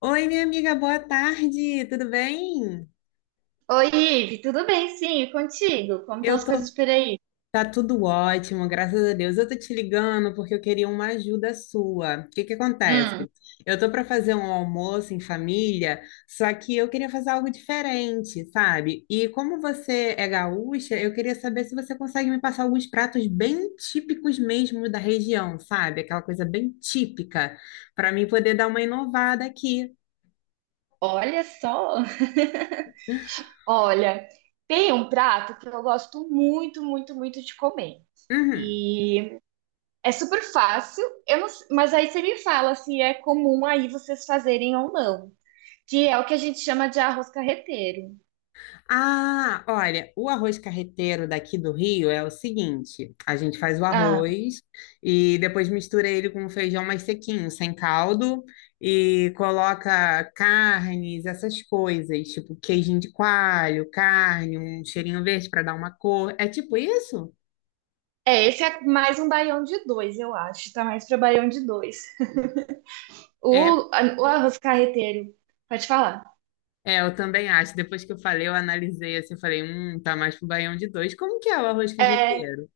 Oi, minha amiga, boa tarde, tudo bem? Oi, Ive, tudo bem? Sim, e contigo? Como estão Eu as tô, coisas por aí? tá tudo ótimo, graças a Deus. Eu tô te ligando porque eu queria uma ajuda sua. O que que Hum, acontece? Eu tô para fazer um almoço em família, só que eu queria fazer algo diferente, sabe? E como você é gaúcha, eu queria saber se você consegue me passar alguns pratos bem típicos mesmo da região, sabe? Aquela coisa bem típica, para mim poder dar uma inovada aqui. Olha só. Olha, tem um prato que eu gosto muito, muito, muito de comer. Uhum. E é super fácil, eu não s- mas aí você me fala se é comum aí vocês fazerem ou não, que é o que a gente chama de arroz carreteiro. Ah, olha, o arroz carreteiro daqui do Rio é o seguinte: a gente faz o Ah, arroz e depois mistura ele com um feijão mais sequinho, sem caldo, e coloca carnes, essas coisas, tipo queijinho de coalho, carne, um cheirinho verde para dar uma cor. É tipo isso? é, esse é mais um baião de dois, eu acho, tá mais para baião de dois. É, O arroz carreteiro, pode falar. é, eu também acho. Depois que eu falei, eu analisei assim, eu falei, tá mais pro baião de dois. Como que é o arroz É, carreteiro?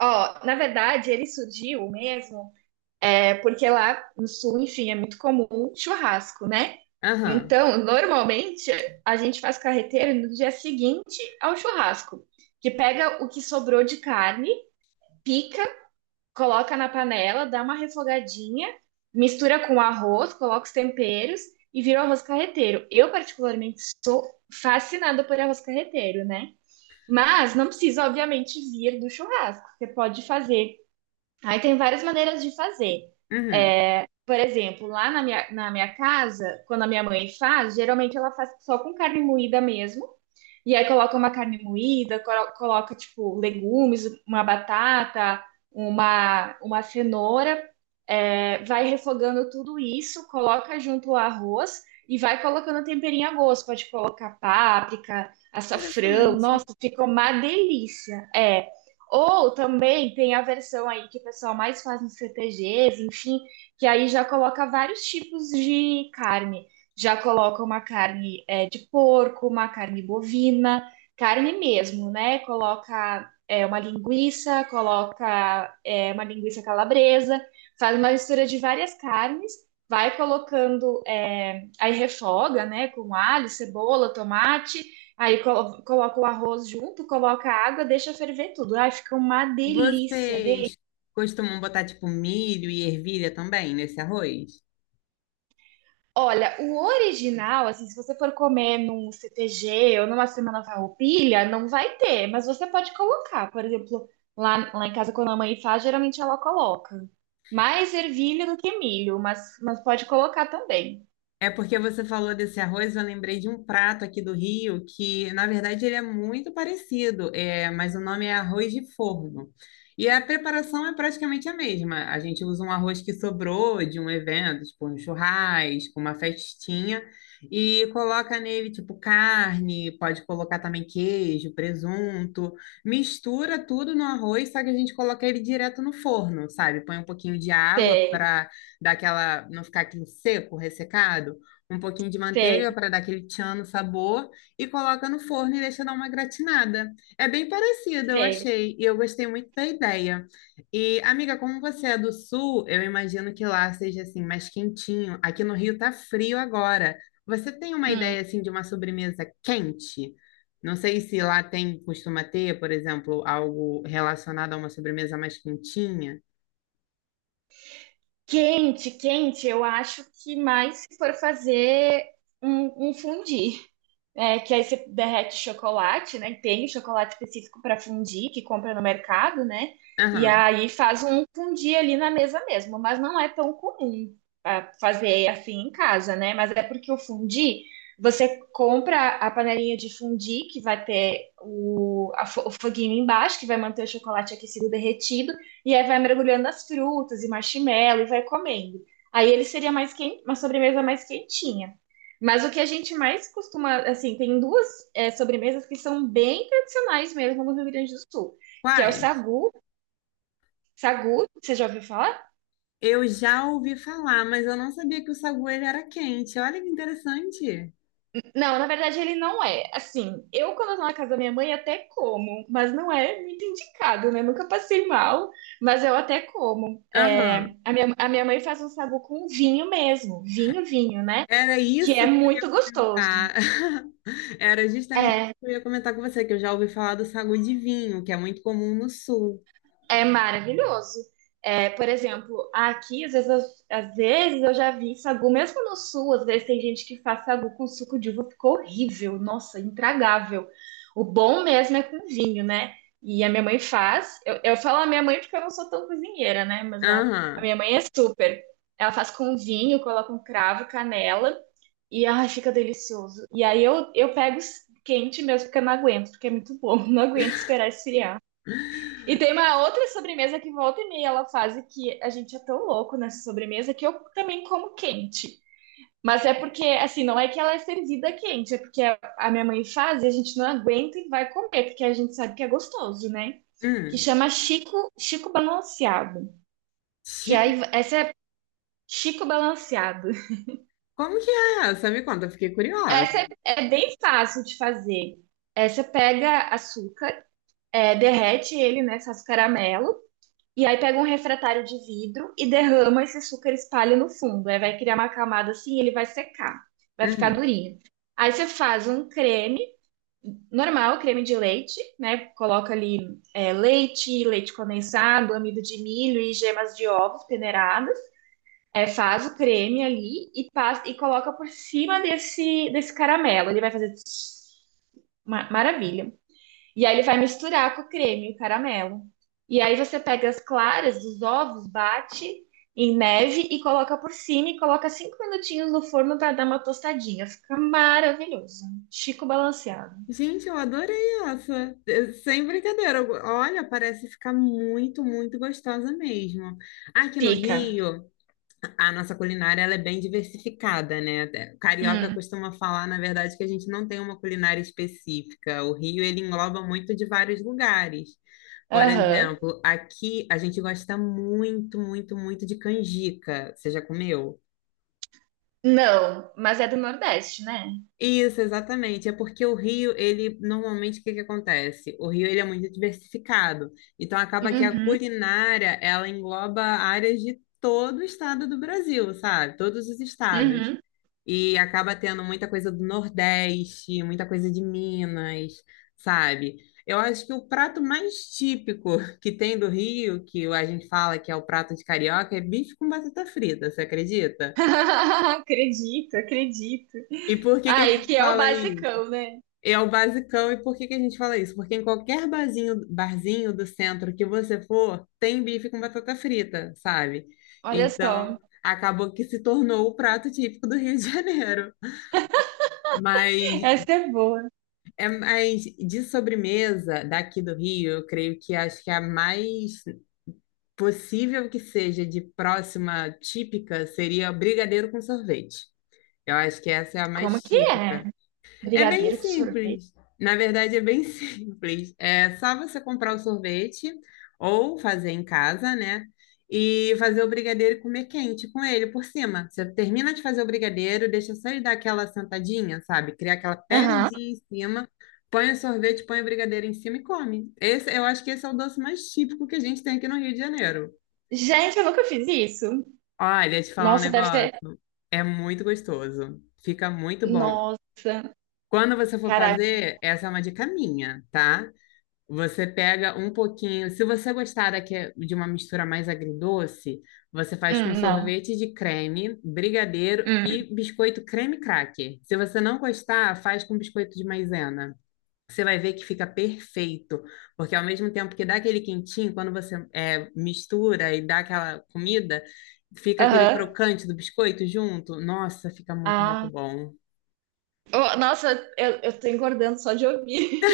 Ó, na verdade, ele surgiu mesmo, é porque lá no sul, enfim, é muito comum churrasco, né? Aham, Então, normalmente, a gente faz carreteiro no dia seguinte ao churrasco, que pega o que sobrou de carne, pica, coloca na panela, dá uma refogadinha, mistura com arroz, coloca os temperos e vira o arroz carreteiro. Eu, particularmente, sou fascinada por arroz carreteiro, né? Mas não precisa, obviamente, vir do churrasco. Você pode fazer. Aí tem várias maneiras de fazer. uhum, Por exemplo, lá na minha casa, quando a minha mãe faz, geralmente ela faz só com carne moída mesmo. E aí coloca uma carne moída, coloca, tipo, legumes, uma batata, uma cenoura, vai refogando tudo isso, coloca junto o arroz e vai colocando um temperinho a gosto. Pode colocar páprica, açafrão, nossa, interessante. ficou uma delícia. É. Ou também tem a versão aí que o pessoal mais faz nos CTGs, enfim, que aí já coloca vários tipos de carne. Já coloca uma carne, de porco, uma carne bovina, carne mesmo, né? Coloca, uma linguiça, coloca, uma linguiça calabresa, faz uma mistura de várias carnes, vai colocando, aí refoga, né? Com alho, cebola, tomate, aí coloca o arroz junto, coloca a água, deixa ferver tudo. Ai, fica uma delícia, delícia. Vocês costumam botar tipo milho e ervilha também nesse arroz? Olha, o original, assim, se você for comer num CTG ou numa semana farroupilha, não vai ter, mas você pode colocar. Por exemplo, lá em casa, quando a mãe faz, geralmente ela coloca. Mais ervilha do que milho, mas pode colocar também. É porque você falou desse arroz, eu lembrei de um prato aqui do Rio que, na verdade, ele é muito parecido, é, mas o nome é arroz de forno. E a preparação é praticamente a mesma. A gente usa um arroz que sobrou de um evento, tipo um churrasco, uma festinha, e coloca nele, tipo, carne, pode colocar também queijo, presunto, mistura tudo no arroz, só que a gente coloca ele direto no forno, sabe? Põe um pouquinho de água Sei, para dar aquela, não ficar aquele seco, ressecado, um pouquinho de sei, manteiga para dar aquele tchan no sabor e coloca no forno e deixa dar uma gratinada. É bem parecida, eu sei. achei, e eu gostei muito da ideia. E, amiga, como você é do sul, eu imagino que lá seja assim mais quentinho. Aqui no Rio tá frio agora. Você tem uma Hum. ideia assim de uma sobremesa quente? Não sei se lá tem, costuma ter, por exemplo, algo relacionado a uma sobremesa mais quentinha. Quente, quente, eu acho que mais se for fazer um fundi. É, que aí você derrete chocolate, né? Tem chocolate específico para fundir, que compra no mercado, né? E Aham. aí faz um fundir ali na mesa mesmo, mas não é tão comum ah, fazer assim em casa, né? Mas é porque o fundir, você compra a panelinha de fundir, que vai ter o foguinho embaixo, que vai manter o chocolate aquecido derretido, e aí vai mergulhando as frutas e marshmallow e vai comendo. Aí ele seria mais quente, uma sobremesa mais quentinha. Mas o que a gente mais costuma, assim, tem duas sobremesas que são bem tradicionais mesmo no Rio Grande do Sul, que é o Quais? sagu. Sagu, você já ouviu falar? Eu já ouvi falar, mas eu não sabia que o sagu ele era quente. Olha que interessante. Não, na verdade ele não é. Assim, eu quando eu tô na casa da minha mãe até como, mas não é muito indicado, né? Nunca passei mal, mas eu até como. É, Aham. a minha mãe faz um sagu com vinho mesmo, vinho, vinho, né? Era Que é isso que eu ia muito gostoso. comentar. Era justamente isso É, que eu ia comentar com você, que eu já ouvi falar do sagu de vinho, que é muito comum no sul. é maravilhoso. É, por exemplo, aqui, às vezes, às vezes eu já vi sagu, mesmo no sul, às vezes tem gente que faz sagu com suco de uva, ficou horrível, nossa, intragável. O bom mesmo é com vinho, né? E a minha mãe faz. Eu falo a minha mãe porque eu não sou tão cozinheira, né? Mas a Aham. minha mãe é super. Ela faz com vinho, coloca um cravo, canela, e ai, fica delicioso. E aí eu pego quente mesmo, porque eu não aguento, porque é muito bom, não aguento esperar esfriar. E tem uma outra sobremesa que volta e meia ela faz e que a gente é tão louco nessa sobremesa que eu também como quente. Mas é porque, assim, não é que ela é servida quente, é porque a minha mãe faz e a gente não aguenta e vai comer, porque a gente sabe que é gostoso, né? Que Hum. chama Chico, Chico Balanceado. Que Chico, aí, essa é Chico Balanceado. como que é essa? Me conta, eu fiquei curiosa. Essa é, é bem fácil de fazer. É, você pega açúcar, é, derrete ele, né? Faz caramelo. E aí pega um refratário de vidro e derrama esse açúcar, espalha no fundo. Aí vai criar uma camada assim, ele vai secar, vai ficar Uhum. durinho. Aí você faz um creme normal, creme de leite, né? Coloca ali, leite, leite condensado, amido de milho e gemas de ovos peneiradas. É, faz o creme ali e passa e coloca por cima desse caramelo. Ele vai fazer tss, maravilha. E aí ele vai misturar com o creme, o caramelo. E aí você pega as claras dos ovos, bate em neve e coloca por cima e coloca cinco minutinhos no forno para dar uma tostadinha. Fica maravilhoso. Chico balanceado. Gente, eu adorei essa. Eh, sem brincadeira. Olha, parece ficar muito, muito gostosa mesmo. Aqui no Fica. Rio, a nossa culinária ela é bem diversificada, né? O carioca Hum. costuma falar, na verdade, que a gente não tem uma culinária específica. O Rio, ele engloba muito de vários lugares. Por Aham. exemplo, aqui a gente gosta muito, muito, muito de canjica. Você já comeu? Não, mas é do Nordeste, né? Isso, exatamente. É porque o Rio, ele normalmente o que que acontece? O Rio ele é muito diversificado. Então acaba que a Uhum. culinária, ela engloba áreas de todo o estado do Brasil, sabe? Todos os estados. Uhum. E acaba tendo muita coisa do Nordeste, muita coisa de Minas, sabe? Eu acho que o prato mais típico que tem do Rio, que a gente fala que é o prato de carioca, é bife com batata frita, você acredita? Acredito, acredito. E por que que a Ai, gente que é o fala isso? basicão, né? É o basicão, e por que que a gente fala isso? Porque em qualquer barzinho, barzinho do centro que você for, tem bife com batata frita, sabe? Olha Então, só. acabou que se tornou o prato típico do Rio de Janeiro. Mas Essa é boa. é mais de sobremesa daqui do Rio, eu creio que acho que a mais possível que seja de próxima típica seria o brigadeiro com sorvete. Eu acho que essa é a Como mais que é? típica. É bem Brigadeiro com sorvete? simples. Na verdade, é bem simples. É só você comprar o sorvete ou fazer em casa, né? E fazer o brigadeiro e comer quente com ele por cima. Você termina de fazer o brigadeiro, deixa só ele dar aquela sentadinha, sabe? Criar aquela Aham. pelezinha em cima, põe o sorvete, põe o brigadeiro em cima e come. Esse, eu acho que esse é o doce mais típico que a gente tem aqui no Rio de Janeiro. Gente, eu nunca fiz isso. Olha, te falar um Nossa, deve ser. negócio. É muito gostoso. Fica muito bom. Nossa, Quando você for caraca. fazer, essa é uma dica minha, tá? Você pega um pouquinho. Se você gostar de uma mistura mais agridoce, você faz com Não. sorvete de creme, brigadeiro Hum, e biscoito creme cracker. Se você não gostar, faz com biscoito de maisena. Você vai ver que fica perfeito, porque ao mesmo tempo que dá aquele quentinho, quando você mistura e dá aquela comida, fica aquele aham. crocante do biscoito junto. Nossa, fica muito, muito Ah. bom. Oh, nossa, eu tô engordando só de ouvir.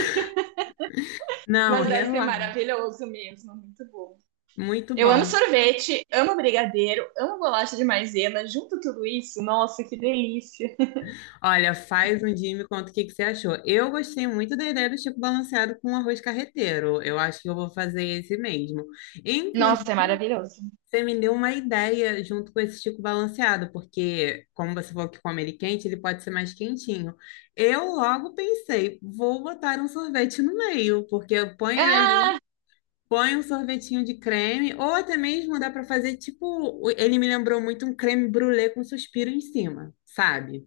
Não, Mas deve ser relaxa. maravilhoso mesmo. Muito bom. Muito Eu amo bom. sorvete, amo brigadeiro, amo bolacha de maisena, junto tudo isso. Nossa, que delícia. Olha, faz um dia e me conta o que que você achou. Eu gostei muito da ideia do Chico Balanceado com arroz carreteiro. Eu acho que eu vou fazer esse mesmo. Nossa, é Inclusive, maravilhoso. você me deu uma ideia junto com esse Chico Balanceado, porque, como você falou que come ele quente, ele pode ser mais quentinho. Eu logo pensei, vou botar um sorvete no meio, porque eu ponho ele Ah, ali. Põe um sorvetinho de creme, ou até mesmo dá para fazer tipo. Ele me lembrou muito um creme brulee com suspiro em cima, sabe?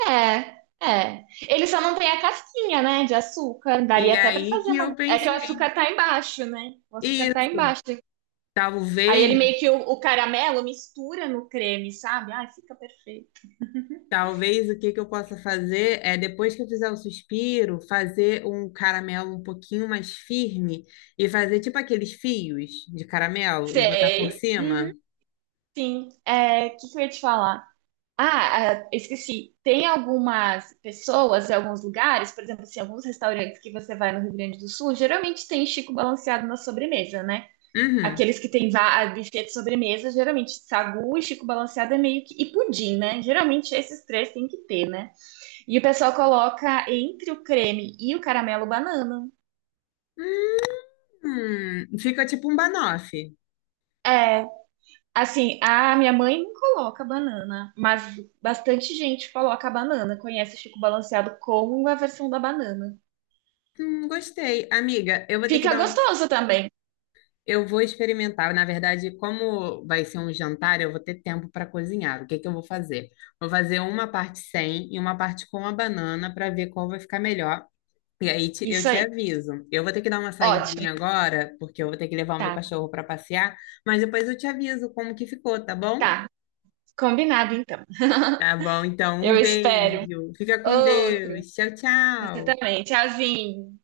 é. É. Ele só não tem a casquinha, né, de açúcar. Daria E até pra aí fazer que uma. eu É que o pensei, açúcar tá embaixo, né? O açúcar tá isso, embaixo. Aí ele meio talvez, que o caramelo mistura no creme, sabe? Ai, fica perfeito. talvez o que que eu possa fazer é, depois que eu fizer o suspiro, fazer um caramelo um pouquinho mais firme e fazer tipo aqueles fios de caramelo e botar por Sei. Uhum, cima. sim. É, o que que eu ia te falar? Ah, ah, esqueci. Tem algumas pessoas, em alguns lugares, por exemplo, assim, alguns restaurantes que você vai no Rio Grande do Sul, geralmente tem Chico balanceado na sobremesa, né? Uhum. Aqueles que tem buffet de sobremesa, geralmente sagu e Chico balanceado é meio que... E pudim, né? Geralmente esses três tem que ter, né? E o pessoal coloca entre o creme e o caramelo banana. Fica tipo um banoffee. É, Assim, a minha mãe não coloca banana, mas bastante gente coloca a banana, conhece Chico Balanceado como a versão da banana. Gostei. Amiga, eu vou ter que Fica dar um, gostoso também. eu vou experimentar. Na verdade, como vai ser um jantar, eu vou ter tempo para cozinhar. O que que eu vou fazer? Vou fazer uma parte sem e uma parte com a banana para ver qual vai ficar melhor. E aí eu Isso te aí. aviso. Eu vou ter que dar uma Ótimo. saidinha agora, porque eu vou ter que levar o meu Tá, cachorro para passear, mas depois eu te aviso como que ficou, tá bom? tá. Combinado então. Tá bom, então um Eu espero. beijo. Fica com Outro. Deus. Tchau, Você tchau. também. Tchauzinho.